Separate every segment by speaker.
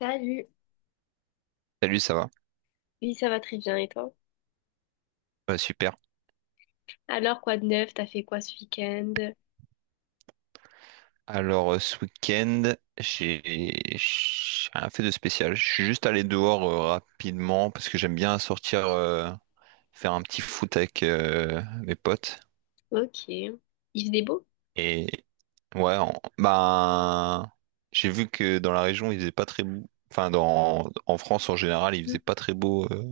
Speaker 1: Salut.
Speaker 2: Salut, ça va?
Speaker 1: Oui, ça va très bien, et toi?
Speaker 2: Ouais, super.
Speaker 1: Alors, quoi de neuf? T'as fait quoi ce week-end?
Speaker 2: Alors, ce week-end, j'ai rien fait de spécial. Je suis juste allé dehors rapidement parce que j'aime bien sortir faire un petit foot avec mes potes.
Speaker 1: Ok. Il faisait beau?
Speaker 2: Et ouais, ben, j'ai vu que dans la région, il faisait pas très beau. Enfin, en France en général, il faisait
Speaker 1: Mhm.
Speaker 2: pas très beau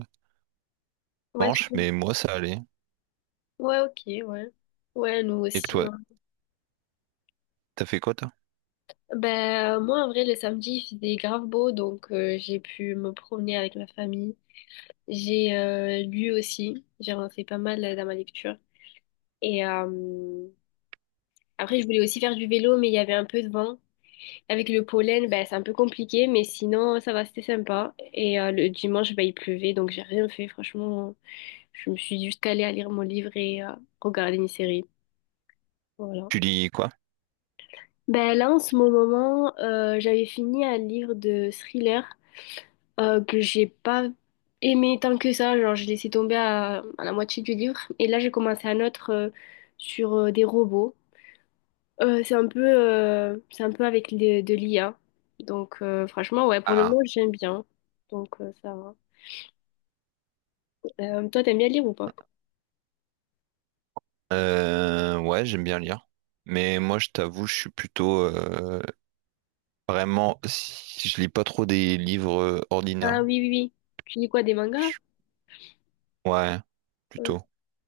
Speaker 1: Ouais,
Speaker 2: dimanche,
Speaker 1: surtout.
Speaker 2: mais moi, ça allait.
Speaker 1: Ouais, ok, ouais. Ouais, nous
Speaker 2: Et
Speaker 1: aussi.
Speaker 2: toi,
Speaker 1: hein.
Speaker 2: T'as fait quoi, toi?
Speaker 1: Ben, moi, en vrai, le samedi, il faisait grave beau, donc j'ai pu me promener avec ma famille. J'ai lu aussi. J'ai avancé pas mal dans ma lecture. Et après, je voulais aussi faire du vélo, mais il y avait un peu de vent. Avec le pollen, ben, c'est un peu compliqué, mais sinon, ça va, c'était sympa. Et le dimanche, ben, il pleuvait, donc j'ai rien fait, franchement. Je me suis juste calée à lire mon livre et à regarder une série. Voilà.
Speaker 2: Tu lis quoi?
Speaker 1: Ben là, en ce moment, j'avais fini un livre de thriller que j'ai pas aimé tant que ça. Genre, j'ai laissé tomber à la moitié du livre. Et là, j'ai commencé un autre sur des robots. C'est un peu avec de l'IA. Donc, franchement, ouais, pour le
Speaker 2: Ah.
Speaker 1: moment, j'aime bien. Donc, ça va. Toi, t'aimes bien lire ou pas?
Speaker 2: Ouais, j'aime bien lire. Mais moi, je t'avoue, je suis plutôt vraiment. Si je lis pas trop des livres ordinaires.
Speaker 1: Ah oui, oui, oui. Tu lis quoi, des mangas?
Speaker 2: Je- Ouais,
Speaker 1: Euh,
Speaker 2: plutôt.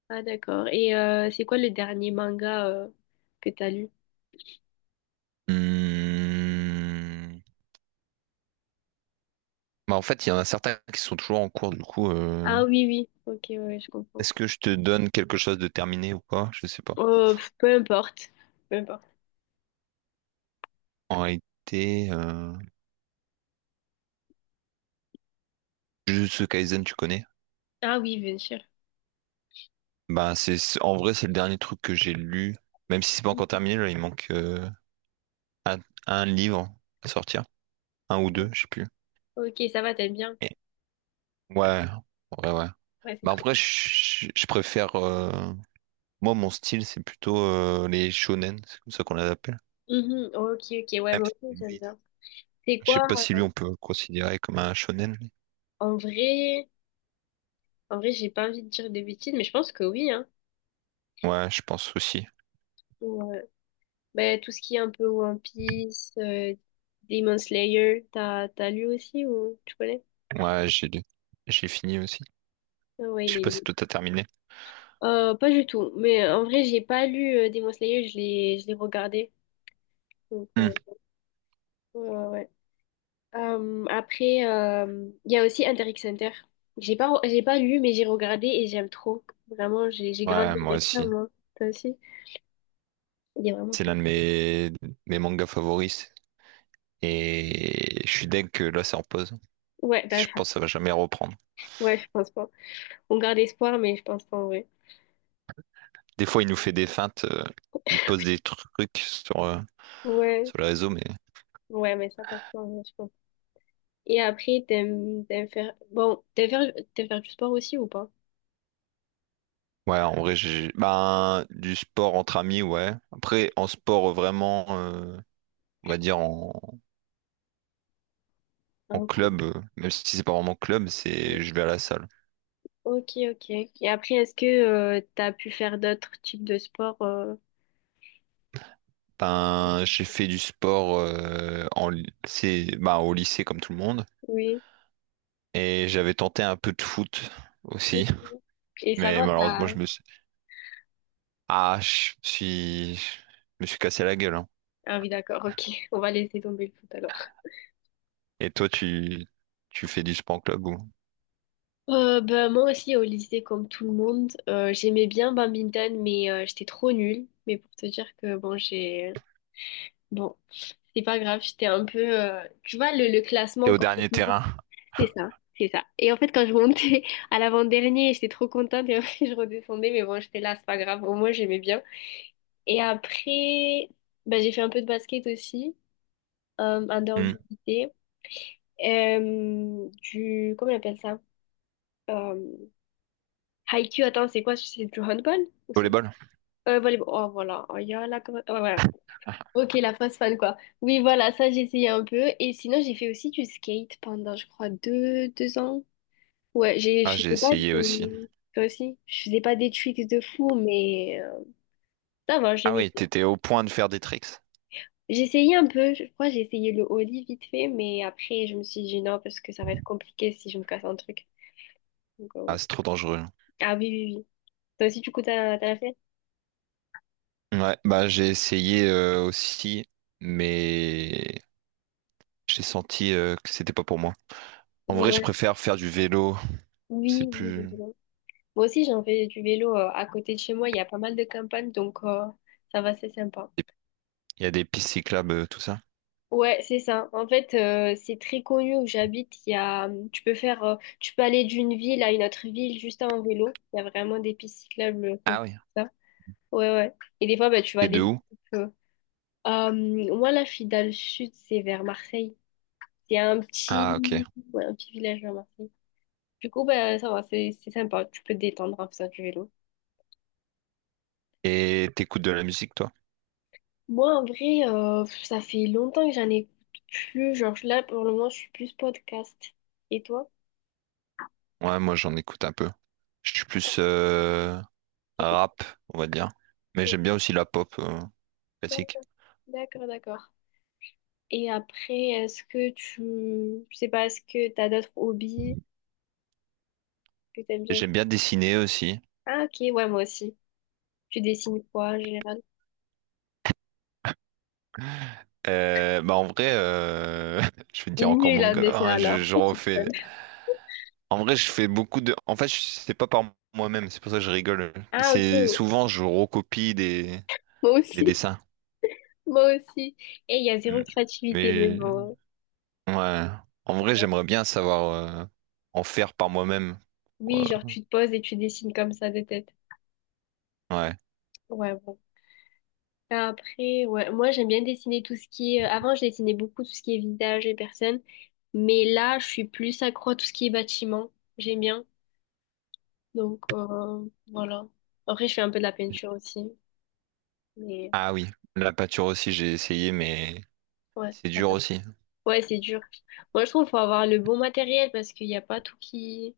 Speaker 1: Ah d'accord. Et c'est quoi le dernier manga que t'as lu?
Speaker 2: Hmm. Bah, en fait, il y en a certains qui sont toujours en cours, du coup.
Speaker 1: Ah oui, oui. Ok, ouais, je comprends.
Speaker 2: Est-ce que je te donne quelque chose de terminé ou pas? Je sais pas.
Speaker 1: Peu importe. Peu importe.
Speaker 2: En réalité, Jujutsu Kaisen, tu connais?
Speaker 1: Ah oui, bien sûr.
Speaker 2: Bah, en vrai, c'est le dernier truc que j'ai lu. Même si c'est pas encore terminé, là, il manque un livre à sortir. Un ou
Speaker 1: Mhm.
Speaker 2: deux, je sais plus.
Speaker 1: Ok, ça va, t'aimes bien.
Speaker 2: Et- Ouais, ouais, ouais.
Speaker 1: Ouais, c'est
Speaker 2: Bah,
Speaker 1: trop
Speaker 2: après,
Speaker 1: bien.
Speaker 2: je préfère. Moi, mon style, c'est plutôt les shonen, c'est comme ça qu'on les appelle.
Speaker 1: Mhm, ok, ok, ouais,
Speaker 2: Même
Speaker 1: moi
Speaker 2: si
Speaker 1: aussi j'aime
Speaker 2: lui,
Speaker 1: bien. C'est
Speaker 2: Je sais
Speaker 1: quoi?
Speaker 2: pas si lui, on peut le considérer comme un shonen, lui.
Speaker 1: En vrai, en vrai, j'ai pas envie de dire des bêtises, mais je pense que oui, hein.
Speaker 2: Ouais, je pense aussi.
Speaker 1: Ouais. Ben, tout ce qui est un peu One Piece, Demon Slayer, t'as lu aussi ou tu connais?
Speaker 2: Ouais, j'ai fini aussi.
Speaker 1: Ah ouais,
Speaker 2: Je sais
Speaker 1: les...
Speaker 2: pas si toi t'as terminé.
Speaker 1: Pas du tout. Mais en vrai, j'ai pas lu Demon Slayer, je l'ai regardé. Donc,
Speaker 2: Hmm.
Speaker 1: ouais, ouais. Après, il y a aussi Hunter x Hunter. J'ai pas lu, mais j'ai regardé et j'aime trop. Vraiment, j'ai grandi
Speaker 2: Ouais, moi
Speaker 1: avec ça,
Speaker 2: aussi.
Speaker 1: moi. Toi aussi? Il est vraiment
Speaker 2: C'est l'un
Speaker 1: trop.
Speaker 2: de mes mangas favoris. Et je suis deg que là, c'est en pause.
Speaker 1: Ouais, bah,
Speaker 2: Je
Speaker 1: enfin,
Speaker 2: pense que ça va jamais reprendre.
Speaker 1: ouais, je pense pas. On garde espoir, mais je pense pas en vrai.
Speaker 2: Des fois, il nous fait des feintes. Il pose des trucs sur, euh,
Speaker 1: Ouais,
Speaker 2: sur le réseau. Mais
Speaker 1: ouais, mais ça passe pas en vrai, je pense. Et après, t'aimes faire. Bon, t'aimes faire du sport aussi ou pas?
Speaker 2: ouais, en vrai, ben, du sport entre amis, ouais. Après, en sport, vraiment, on va dire en
Speaker 1: Un coup.
Speaker 2: club, même si c'est pas vraiment club, c'est je vais à la salle.
Speaker 1: Ok, ok. Et après, est-ce que tu t'as pu faire d'autres types de sports.
Speaker 2: Ben, j'ai fait du sport ben, au lycée, comme tout le monde.
Speaker 1: Oui.
Speaker 2: Et j'avais tenté un peu de foot aussi.
Speaker 1: Et ça va,
Speaker 2: Mais malheureusement,
Speaker 1: ça...
Speaker 2: ah, je me suis cassé la gueule, hein.
Speaker 1: Ah oui, d'accord, ok. On va laisser tomber le foot alors.
Speaker 2: Et toi, tu fais du sport en club ou.
Speaker 1: Bah, moi aussi, au lycée, comme tout le monde, j'aimais bien badminton, mais j'étais trop nulle. Mais pour te dire que, bon, j'ai... Bon, c'est pas grave, j'étais un peu... Tu vois, le
Speaker 2: Et
Speaker 1: classement,
Speaker 2: au
Speaker 1: quand...
Speaker 2: dernier terrain?
Speaker 1: C'est ça, c'est ça. Et en fait, quand je montais à l'avant-dernier, j'étais trop contente, et après, je redescendais, mais bon, j'étais là, c'est pas grave. Au moins, j'aimais bien. Et après, bah, j'ai fait un peu de basket aussi, en dehors
Speaker 2: Hmm.
Speaker 1: du lycée. Du, comment on appelle ça? Euh, Haikyuu, attends, c'est quoi? C'est du handball? Ou c'est
Speaker 2: Volleyball?
Speaker 1: volleyball. Oh, voilà. Oh, y a la... ouais, voilà. Ok, la fausse fan, quoi. Oui, voilà, ça, j'ai essayé un peu. Et sinon, j'ai fait aussi du skate pendant, je crois, deux ans. Ouais,
Speaker 2: Ah,
Speaker 1: je
Speaker 2: j'ai
Speaker 1: faisais pas
Speaker 2: essayé aussi.
Speaker 1: de... Toi aussi? Je faisais pas des tricks de fou, mais ça va, j'ai
Speaker 2: Ah oui, t'étais au point de faire des tricks.
Speaker 1: J'ai essayé un peu, je crois que j'ai essayé le au lit vite fait, mais après je me suis dit non parce que ça va être compliqué si je me casse un truc. Donc.
Speaker 2: Ah, c'est trop dangereux.
Speaker 1: Ah oui, oui, oui. Toi aussi du coup t'as fait?
Speaker 2: Ouais, bah j'ai essayé aussi, mais j'ai senti que c'était pas pour moi. En vrai, je
Speaker 1: Ouais.
Speaker 2: préfère faire du vélo. C'est
Speaker 1: Oui, oui, oui,
Speaker 2: plus.
Speaker 1: oui. Moi aussi j'en fais du vélo à côté de chez moi, il y a pas mal de campagnes donc ça va, c'est sympa.
Speaker 2: Il y a des pistes cyclables, tout ça.
Speaker 1: Ouais, c'est ça. En fait, c'est très connu où j'habite. Il y a, tu peux aller d'une ville à une autre ville juste en vélo. Il y a vraiment des pistes cyclables. Comme
Speaker 2: Ah oui.
Speaker 1: ça. Ouais, ouais. Et des fois, bah, tu vois
Speaker 2: T'es de
Speaker 1: des
Speaker 2: où?
Speaker 1: groupes. Euh, moi, là, je suis dans le sud, c'est vers Marseille. C'est un petit,
Speaker 2: Ah, ok.
Speaker 1: ouais, un petit village vers Marseille. Du coup, ben, ça va, c'est sympa. Tu peux te détendre en faisant du vélo.
Speaker 2: Et t'écoutes de la musique, toi?
Speaker 1: Moi, en vrai, ça fait longtemps que j'en écoute plus. Genre, là, pour le moment, je suis plus podcast. Et toi?
Speaker 2: Ouais, moi j'en écoute un peu. Je suis plus
Speaker 1: T'écoutes
Speaker 2: rap, on va dire. Mais
Speaker 1: quoi?
Speaker 2: j'aime bien aussi la pop classique.
Speaker 1: D'accord, d'accord. D'accord. Et après, est-ce que tu... Je sais pas, est-ce que t'as d'autres hobbies que t'aimes bien
Speaker 2: J'aime
Speaker 1: faire?
Speaker 2: bien dessiner aussi.
Speaker 1: Ah, ok, ouais, moi aussi. Tu dessines quoi, en général?
Speaker 2: Bah en vrai, je vais te dire encore
Speaker 1: Nul en
Speaker 2: manga,
Speaker 1: dessin,
Speaker 2: hein,
Speaker 1: alors.
Speaker 2: je
Speaker 1: Ok.
Speaker 2: refais. En vrai, je fais beaucoup de. En fait, c'est pas par moi-même, c'est pour ça que je rigole.
Speaker 1: Ah,
Speaker 2: C'est
Speaker 1: ok.
Speaker 2: souvent je recopie des,
Speaker 1: Moi
Speaker 2: des
Speaker 1: aussi,
Speaker 2: dessins.
Speaker 1: moi aussi. Et il y a zéro
Speaker 2: Mm.
Speaker 1: créativité, mais
Speaker 2: Mais
Speaker 1: bon.
Speaker 2: ouais, en vrai, j'aimerais bien savoir euh, en faire par moi-même. Ouais.
Speaker 1: Oui, genre tu te poses et tu dessines comme ça de tête.
Speaker 2: Ouais.
Speaker 1: Ouais, bon. Après, ouais, moi j'aime bien dessiner tout ce qui est... Avant, je dessinais beaucoup tout ce qui est visage et personne, mais là, je suis plus accro à tout ce qui est bâtiment. J'aime bien. Donc, voilà. Après, je fais un peu de la peinture aussi, mais
Speaker 2: Ah oui, la pâture aussi, j'ai essayé, mais
Speaker 1: ouais,
Speaker 2: c'est
Speaker 1: ça
Speaker 2: dur
Speaker 1: passe.
Speaker 2: aussi.
Speaker 1: Ouais, c'est dur. Moi, je trouve qu'il faut avoir le bon matériel parce qu'il n'y a pas tout qui...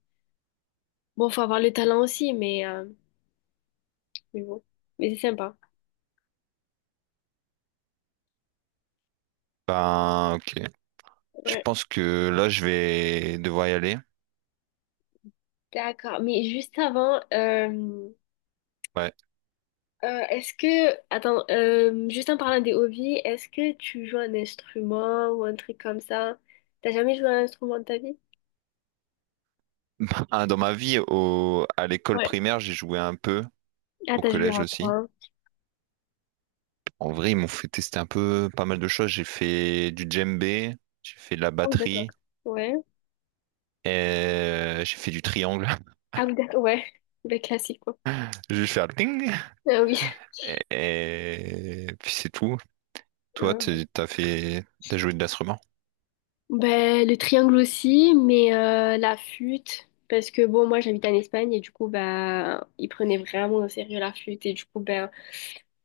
Speaker 1: Bon, faut avoir le talent aussi, mais bon. Mais c'est sympa.
Speaker 2: Ben, ok. Je
Speaker 1: Ouais.
Speaker 2: pense que là, je vais devoir y aller.
Speaker 1: D'accord, mais juste avant,
Speaker 2: Ouais.
Speaker 1: est-ce que, attends, juste en parlant des hobbies, est-ce que tu joues un instrument ou un truc comme ça? T'as jamais joué à un instrument de ta vie?
Speaker 2: Ah, dans ma vie, à l'école
Speaker 1: Ouais.
Speaker 2: primaire, j'ai joué un peu,
Speaker 1: Ah,
Speaker 2: au
Speaker 1: t'as joué
Speaker 2: collège
Speaker 1: à
Speaker 2: aussi.
Speaker 1: quoi?
Speaker 2: En vrai, ils m'ont fait tester un peu pas mal de choses. J'ai fait du djembé, j'ai fait de la
Speaker 1: Ah oui, d'accord.
Speaker 2: batterie,
Speaker 1: Ouais.
Speaker 2: et j'ai fait du triangle.
Speaker 1: Ah oui, d'accord, ouais. Ben, classique, quoi.
Speaker 2: Je vais faire le ting.
Speaker 1: Ah oui.
Speaker 2: Et puis c'est tout. Toi,
Speaker 1: Ah.
Speaker 2: t'as joué de l'instrument?
Speaker 1: Ben, le triangle aussi, mais la flûte, parce que bon, moi j'habite en Espagne et du coup, ben, ils prenaient vraiment au sérieux la flûte et du coup, ben,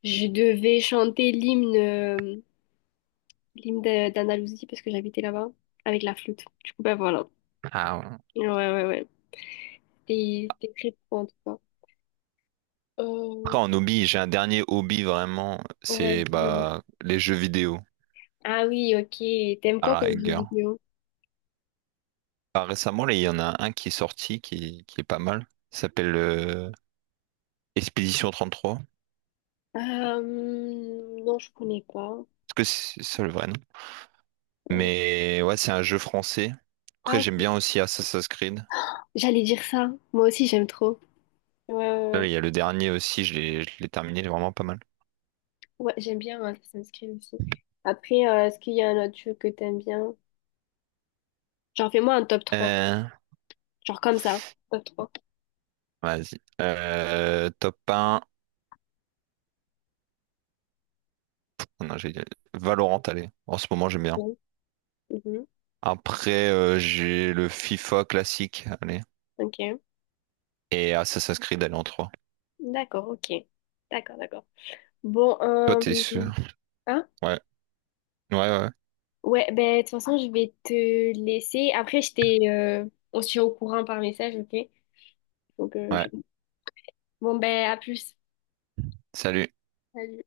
Speaker 1: je devais chanter l'hymne d'Andalousie parce que j'habitais là-bas avec la flûte. Du coup, bah voilà.
Speaker 2: Ah, ouais.
Speaker 1: Ouais, ouais, ouais. T'es très pro en tout cas.
Speaker 2: Après,
Speaker 1: Euh,
Speaker 2: en hobby, j'ai un dernier hobby vraiment,
Speaker 1: on va
Speaker 2: c'est
Speaker 1: dire.
Speaker 2: bah les jeux vidéo
Speaker 1: Ah oui, ok. T'aimes
Speaker 2: à
Speaker 1: quoi
Speaker 2: la
Speaker 1: comme jeu
Speaker 2: rigueur.
Speaker 1: vidéo?
Speaker 2: Bah, récemment, là, il y en a un qui est sorti qui est pas mal. Il s'appelle Expédition 33.
Speaker 1: Euh, non, je connais pas.
Speaker 2: Est-ce que c'est ça le vrai nom?
Speaker 1: Euh,
Speaker 2: Mais ouais, c'est un jeu français.
Speaker 1: ah,
Speaker 2: Après, j'aime bien
Speaker 1: ok.
Speaker 2: aussi Assassin's Creed.
Speaker 1: J'allais dire ça. Moi aussi, j'aime trop. Ouais, ouais,
Speaker 2: Là,
Speaker 1: ouais.
Speaker 2: il y a le dernier aussi, je l'ai terminé, il est vraiment pas mal.
Speaker 1: Ouais, j'aime bien hein, Assassin's Creed aussi. Après, est-ce qu'il y a un autre jeu que t'aimes bien? Genre, fais-moi un top trois.
Speaker 2: Euh,
Speaker 1: Genre comme ça. Top 3.
Speaker 2: vas-y. Top un. Oh non, j'ai Valorant, allez. En ce moment, j'aime bien.
Speaker 1: Mhm. Mhm.
Speaker 2: Après, j'ai le FIFA classique, allez.
Speaker 1: Ok.
Speaker 2: Et Assassin's Creed, allez, en 3.
Speaker 1: D'accord, ok. D'accord, d'accord. Bon,
Speaker 2: Toi, t'es sûr?
Speaker 1: hein?
Speaker 2: Ouais. Ouais, ouais, ouais.
Speaker 1: Ouais, ben, de toute façon, je vais te laisser. Après, on se tient au courant par message, ok? Donc.
Speaker 2: Ouais.
Speaker 1: Bon, ben, à plus.
Speaker 2: Salut.
Speaker 1: Salut.